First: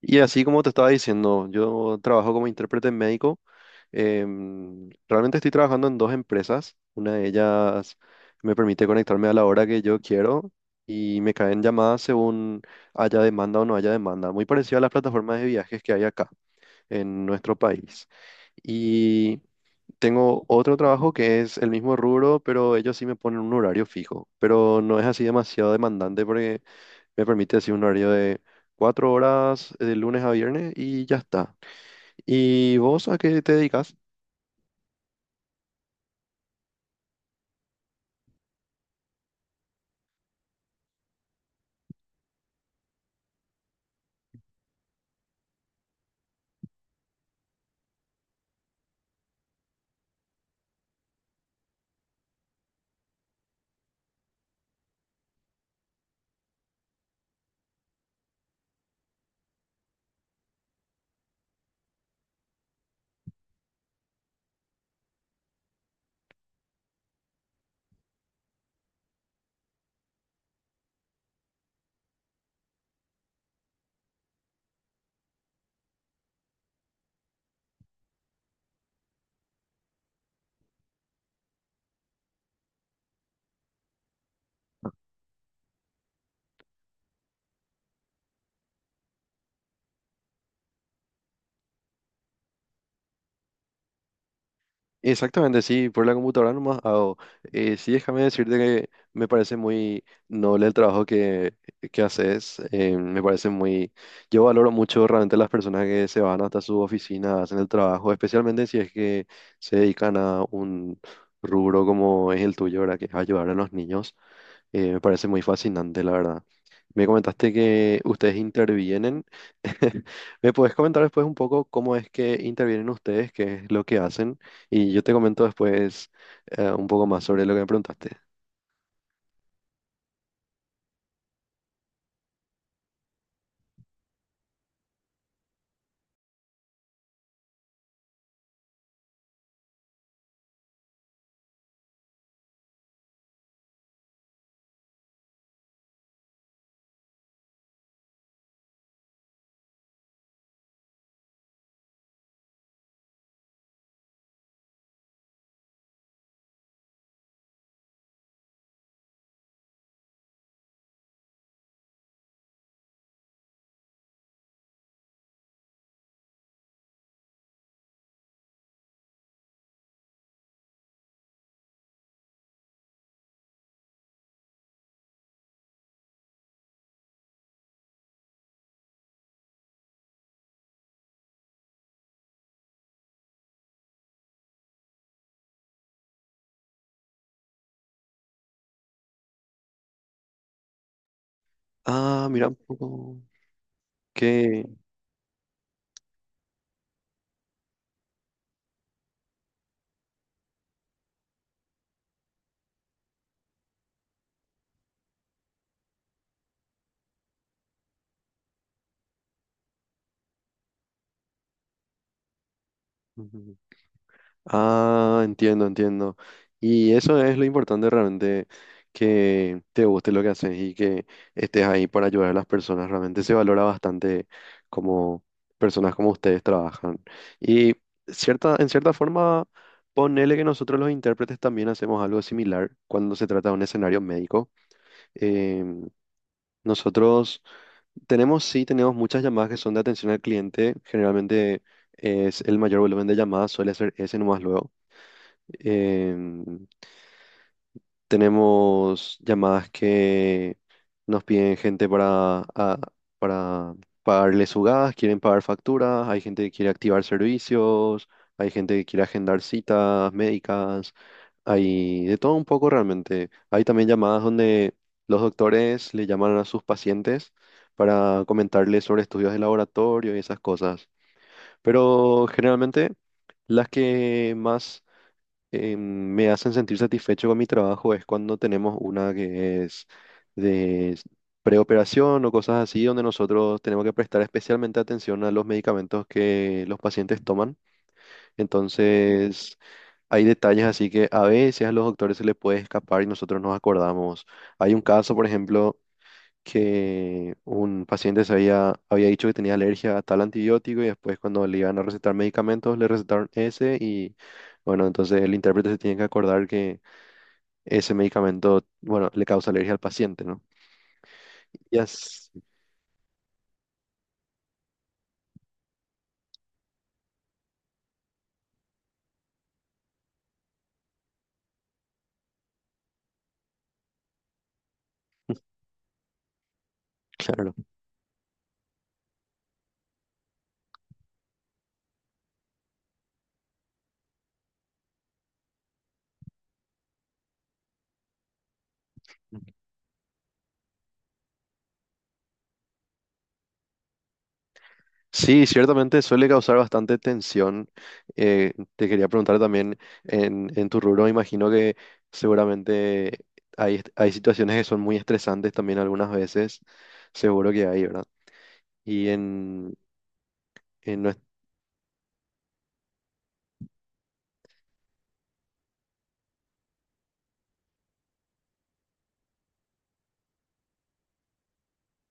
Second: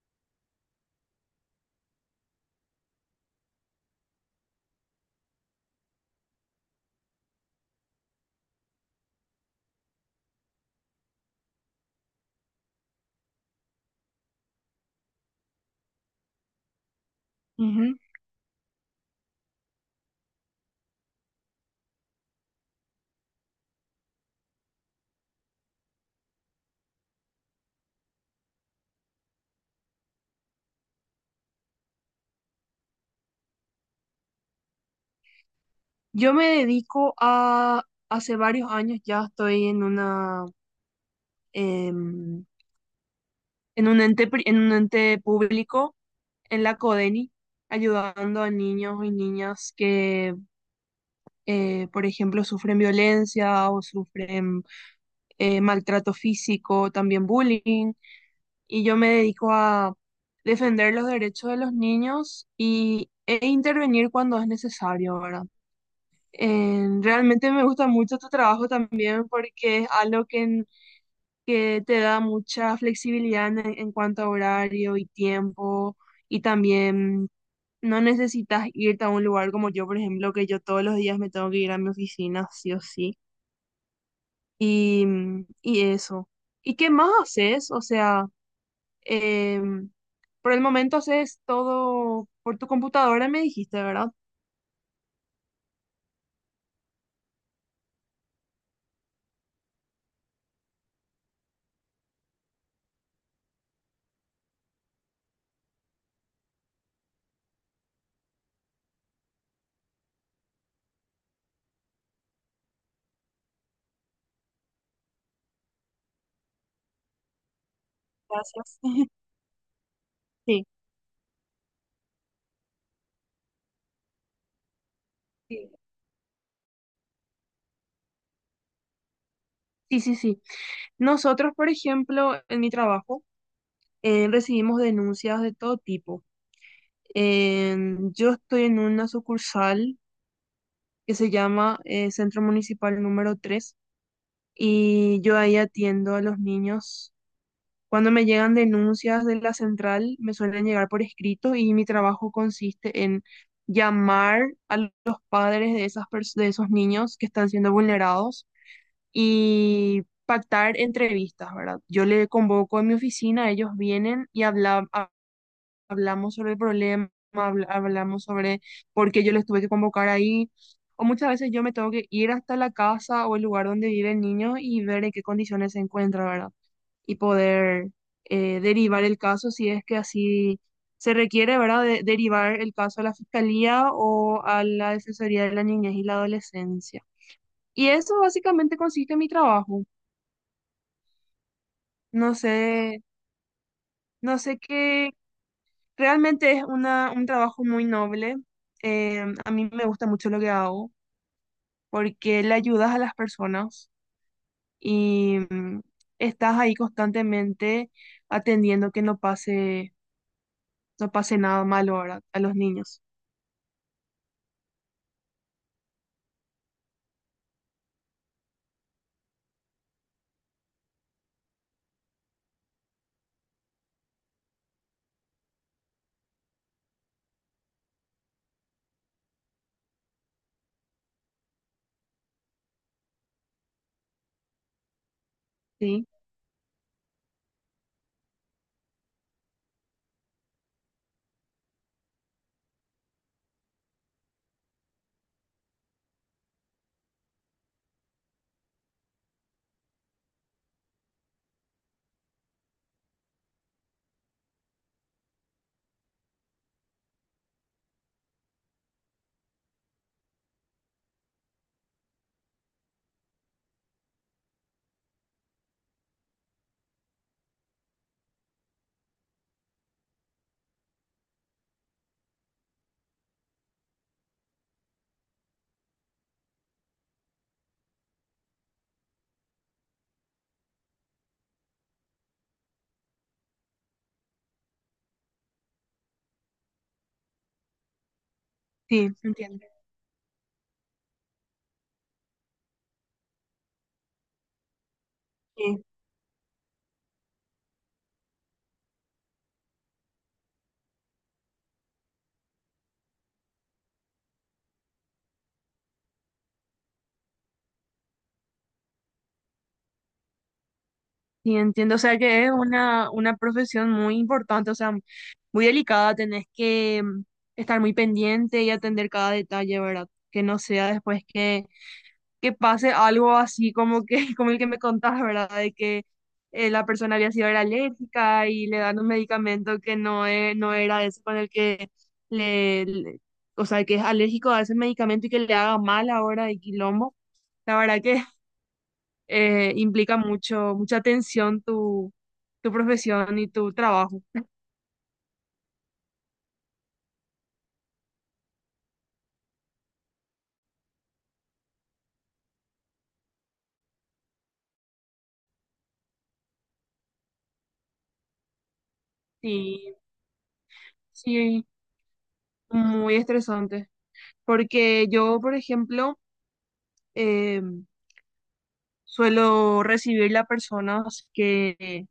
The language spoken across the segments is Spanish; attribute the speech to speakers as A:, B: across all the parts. A: Y así como te estaba diciendo, yo trabajo como intérprete médico. Realmente estoy trabajando en dos empresas. Una de ellas me permite conectarme a la hora que yo quiero y me caen llamadas según haya demanda o no haya demanda. Muy parecido a las plataformas de viajes que hay acá en nuestro
B: Ujú.
A: país. Y tengo otro trabajo que es el mismo rubro, pero ellos sí me ponen un horario fijo. Pero no es así demasiado demandante porque me permite decir un horario de cuatro horas, de lunes a viernes y ya está. ¿Y vos a qué te dedicas?
B: Yo me dedico a, hace varios años ya estoy en una, em, en un ente, en un ente público, en la CODENI, ayudando a niños y niñas que, por ejemplo, sufren violencia o sufren maltrato físico, también bullying. Y yo me dedico a defender los derechos de los niños y, e intervenir cuando es necesario, ¿verdad? Realmente me gusta mucho tu trabajo también porque es algo que, que te da mucha flexibilidad en cuanto a horario y tiempo y también no necesitas irte a un lugar como yo, por ejemplo, que yo todos los días me tengo que ir a mi oficina, sí o sí. Y, y eso. ¿Y qué más haces? O sea, em, por el momento haces todo por tu computadora, me dijiste, ¿verdad?
A: Exactamente, sí, por la computadora nomás hago. Sí, déjame decirte que me parece muy noble el trabajo que haces. Me parece muy. Yo valoro mucho realmente las personas que se van hasta su oficina, hacen el trabajo, especialmente si es que se dedican a un rubro como es el tuyo, ¿verdad? Que es ayudar a los niños. Me parece muy fascinante, la verdad. Me comentaste que ustedes
B: Gracias.
A: intervienen. ¿Me
B: Sí,
A: puedes comentar después un poco cómo es que intervienen ustedes, qué es lo que hacen? Y yo te comento después un poco más sobre lo que me preguntaste.
B: sí, sí, sí. Nosotros, por ejemplo, en mi trabajo, recibimos denuncias de todo tipo. Yo estoy en una sucursal que se llama Centro Municipal número 3 y yo ahí atiendo a los niños. Cuando me llegan denuncias de la central, me suelen llegar por escrito y mi trabajo consiste en llamar a los padres de esas de esos niños que están siendo vulnerados y pactar entrevistas, ¿verdad? Yo le convoco a mi oficina, ellos vienen y hablamos sobre el problema, hablamos sobre por qué yo les tuve que convocar ahí. O muchas veces yo me tengo que ir hasta la casa o el lugar donde vive el niño y ver en qué condiciones se encuentra, ¿verdad? Y poder derivar el caso si es que así se requiere, ¿verdad? Derivar el caso a la fiscalía o a la Defensoría de la Niñez y la Adolescencia. Y eso básicamente consiste en mi trabajo.
A: Ah,
B: No
A: mira un
B: sé,
A: poco.
B: no sé
A: ¿Qué?
B: qué, realmente es una, un trabajo muy noble. A mí me gusta mucho lo que hago porque le ayudas a las personas y estás ahí constantemente atendiendo que no pase, no pase nada malo ahora a los niños.
A: Ah, entiendo, entiendo. Y eso es lo importante realmente, que te guste lo que haces y que estés ahí para ayudar a las personas. Realmente se valora bastante como personas como ustedes trabajan. Y en cierta forma, ponele que nosotros los intérpretes también hacemos algo similar cuando se trata de un escenario médico. Em,
B: Sí,
A: Nosotros tenemos, sí, tenemos muchas llamadas que son de atención al cliente. Generalmente es el mayor volumen de llamadas suele ser ese nomás luego. Em, Tenemos llamadas que nos piden gente para pagarle su gas, quieren pagar facturas, hay gente que quiere activar servicios, hay gente que quiere agendar citas médicas, hay de todo un poco realmente. Hay también llamadas donde los doctores le llaman a sus pacientes para comentarles sobre estudios de laboratorio y esas cosas. Pero generalmente, las que más me hacen sentir satisfecho con mi trabajo es cuando tenemos una que es de preoperación o cosas así, donde nosotros tenemos que prestar especialmente atención a los medicamentos que los pacientes toman.
B: sí,
A: Entonces,
B: entiendo.
A: hay detalles así que a veces a los doctores se les puede escapar y nosotros nos acordamos. Hay un caso, por ejemplo,
B: Sí,
A: que un paciente había dicho que tenía alergia a tal antibiótico y después cuando le iban a recetar medicamentos le recetaron ese y bueno, entonces el intérprete se tiene que acordar que ese medicamento, bueno, le causa alergia al paciente, ¿no?
B: sí,
A: Ya,
B: entiendo. O sea
A: s-
B: que es una profesión muy importante, o sea, muy delicada. Tenés que estar muy pendiente y atender cada detalle, ¿verdad? Que no sea después que pase algo así como que, como el que me contás, ¿verdad? De que la persona había sido
A: claro.
B: era alérgica y le dan un medicamento que no, no era ese con el que le, le- o sea, que es alérgico a ese medicamento y que le haga mal ahora de quilombo. La verdad que implica mucho, mucha atención tu, tu profesión y tu trabajo.
A: Sí, ciertamente suele causar bastante tensión. Te quería preguntar también, en tu rubro, imagino que seguramente hay situaciones que son muy estresantes también algunas veces, seguro que hay, ¿verdad? Y en,
B: Sí,
A: No es-
B: sí, muy estresante. Porque yo, por ejemplo, em, suelo recibirle a personas que,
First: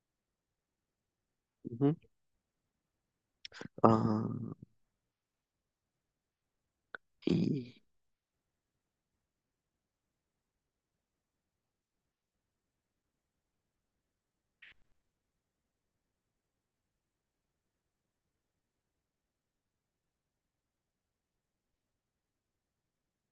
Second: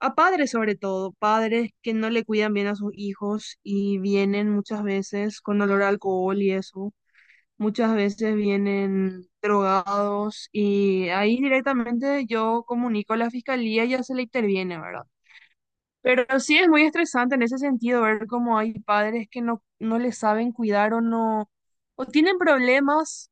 B: a padres sobre todo, padres
A: Ujú.
B: que no le cuidan bien a sus hijos y
A: Ah,
B: vienen muchas veces con olor a alcohol y eso.
A: y...
B: Muchas veces vienen drogados y ahí directamente yo comunico a la fiscalía y ya se le interviene, ¿verdad? Pero sí es muy estresante en ese sentido ver cómo hay padres que no, no les saben cuidar o no, o tienen problemas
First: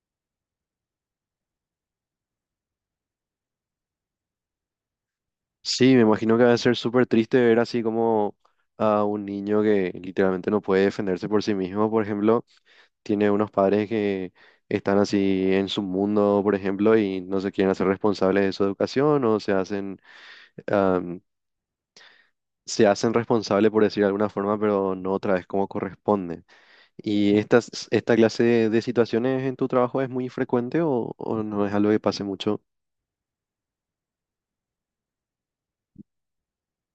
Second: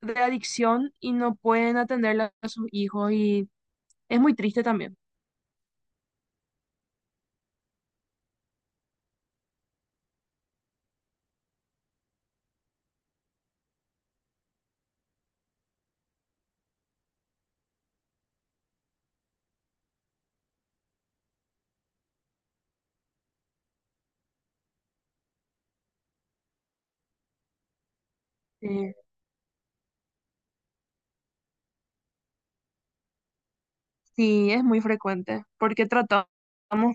B: de adicción y no pueden atenderle a sus hijos y es muy triste también.
A: Sí, me imagino que va a ser súper triste ver así como a un niño que literalmente no puede defenderse por sí mismo, por ejemplo, tiene unos padres que están así en su mundo, por ejemplo, y no se quieren hacer responsables de su educación o se hacen, am, se hacen responsables por decir de alguna forma, pero no otra vez como corresponde. ¿Y esta clase de
B: eh,
A: situaciones en tu trabajo es muy frecuente o no es algo que pase mucho?
B: sí, es muy frecuente, porque tratamos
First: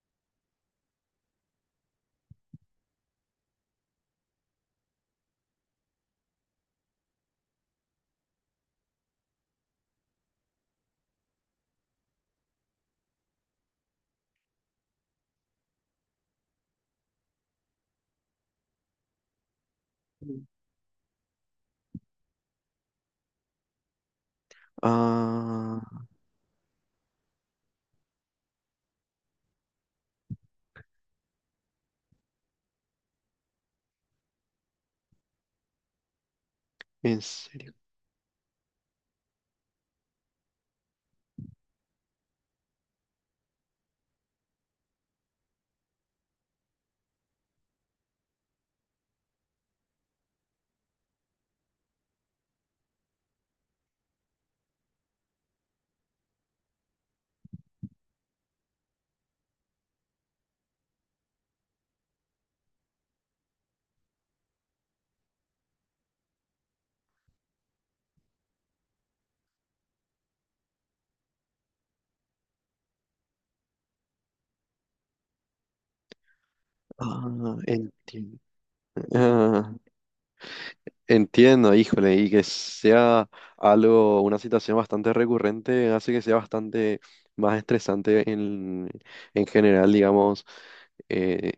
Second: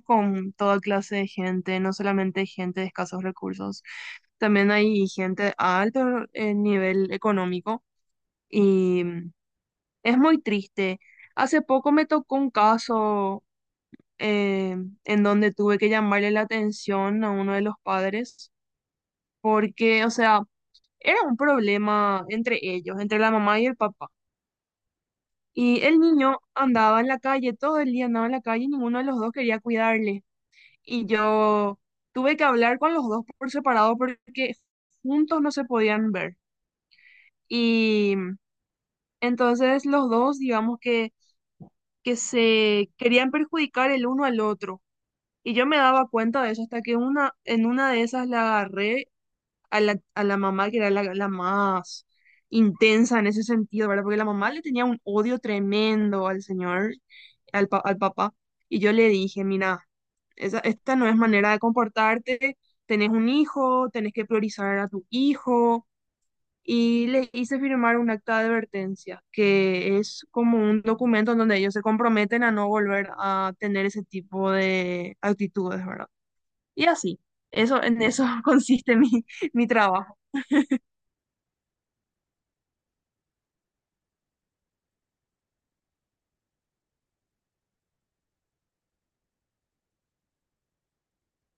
B: con toda clase de gente, no solamente gente de escasos recursos, también hay gente a alto nivel económico y es muy triste. Hace poco me tocó un caso eh, en donde tuve que llamarle la atención a uno de los padres, porque, o sea,
A: Mm.
B: era un problema entre ellos, entre la mamá y el papá.
A: Ah,
B: Y el niño andaba en la calle, todo el día andaba en la calle y ninguno de los dos quería cuidarle. Y yo tuve que hablar con los dos por separado porque juntos no se podían ver.
A: en serio.
B: Y entonces los dos, digamos que se querían perjudicar el uno al otro. Y yo me daba cuenta de eso hasta que una, en una de esas la agarré a la mamá, que era la, la más intensa en ese sentido, ¿verdad? Porque la mamá le tenía un odio tremendo al señor, al, al papá. Y yo le dije, mira, esa, esta no es manera de comportarte, tenés un hijo, tenés que priorizar a tu hijo. Y le hice firmar un acta de advertencia, que es como un documento en donde ellos se comprometen a no volver a tener ese tipo de actitudes, ¿verdad? Y así,
A: Ah,
B: eso, en eso
A: entiendo.
B: consiste mi, mi
A: Ah,
B: trabajo.
A: entiendo, híjole, y que sea algo, una situación bastante recurrente, hace que sea bastante más estresante en general, digamos, eh,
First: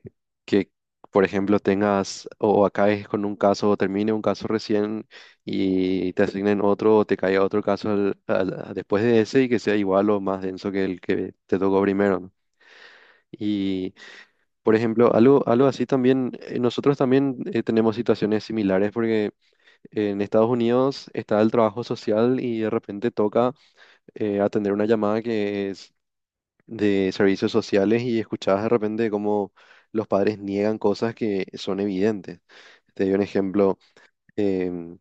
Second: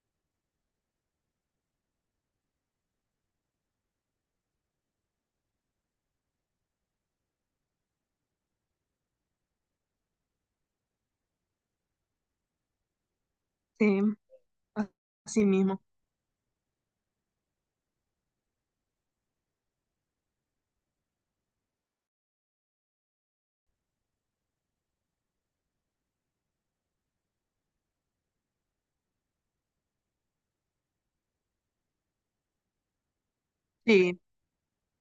A: que, por ejemplo, tengas o acabes con un caso, o termine un caso recién y te asignen otro, o te caiga otro caso después de ese y que sea igual o más denso que el que te tocó primero, ¿no? Y
B: Sí,
A: por
B: a-
A: ejemplo,
B: así
A: algo, algo
B: mismo.
A: así también, nosotros también tenemos situaciones similares porque en Estados Unidos está el trabajo social y de repente toca atender una llamada que es de servicios sociales y escuchás de repente cómo los padres niegan cosas que son evidentes. Te doy un ejemplo.
B: Sí,
A: em,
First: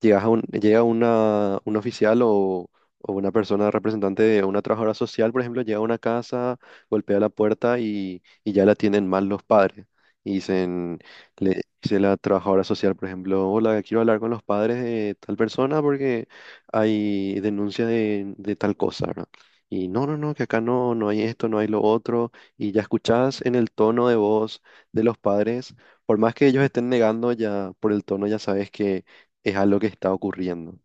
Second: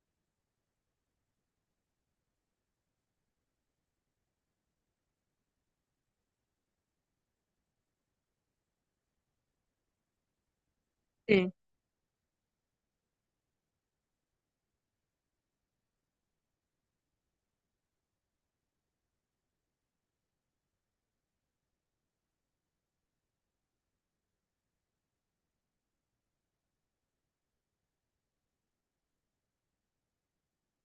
A: Llega un oficial o una persona representante de una trabajadora social, por ejemplo, llega a una casa, golpea la puerta y ya la atienden mal los padres. Y dicen,
B: sí,
A: le dice la trabajadora social, por ejemplo, hola, quiero hablar con los padres de tal persona porque hay denuncia de tal cosa, ¿verdad? Y no, no, no, que acá no, no hay esto, no hay lo otro. Y ya escuchás en el tono de voz de los padres, por más que ellos estén negando, ya por el tono ya sabes que es algo que está ocurriendo.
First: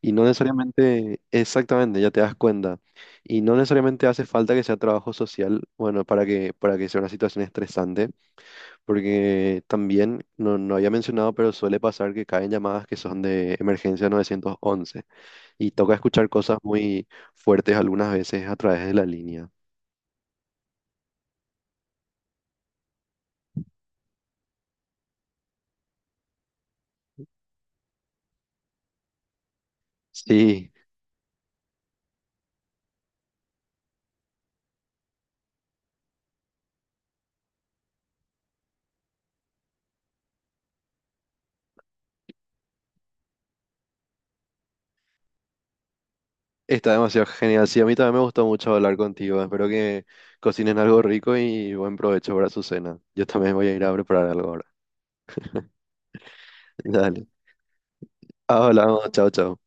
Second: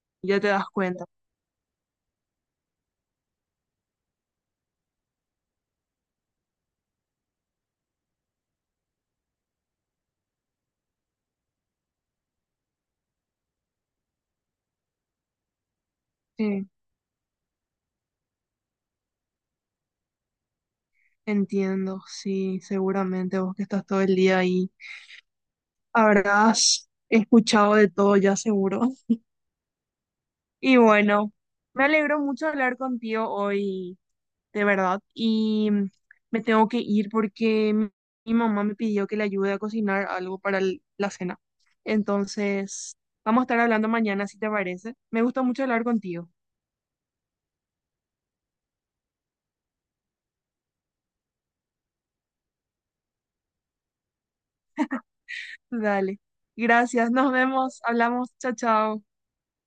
A: Y no
B: ya te das cuenta.
A: necesariamente, exactamente, ya te das cuenta. Y no necesariamente hace falta que sea trabajo social, bueno, para que sea una situación estresante, porque también, no había mencionado, pero suele pasar que caen llamadas que son de emergencia 911 y toca escuchar cosas
B: Sí,
A: muy fuertes algunas veces a través de la línea.
B: entiendo, sí, seguramente vos que estás todo el día ahí habrás escuchado de todo ya seguro.
A: Sí,
B: Y bueno, me alegro mucho de hablar contigo hoy, de verdad. Y me tengo que ir porque mi mamá me pidió que le ayude a cocinar algo para la cena. Entonces, vamos a estar hablando mañana si te parece. Me gustó mucho hablar contigo.
A: está demasiado genial. Sí, a mí también me gustó mucho hablar contigo. Espero que cocinen algo rico y buen provecho para su cena. Yo también voy a ir a preparar algo ahora.
B: Dale. Gracias.
A: Dale.
B: Nos vemos. Hablamos. Chao, chao.
A: Hablamos, chao, chao.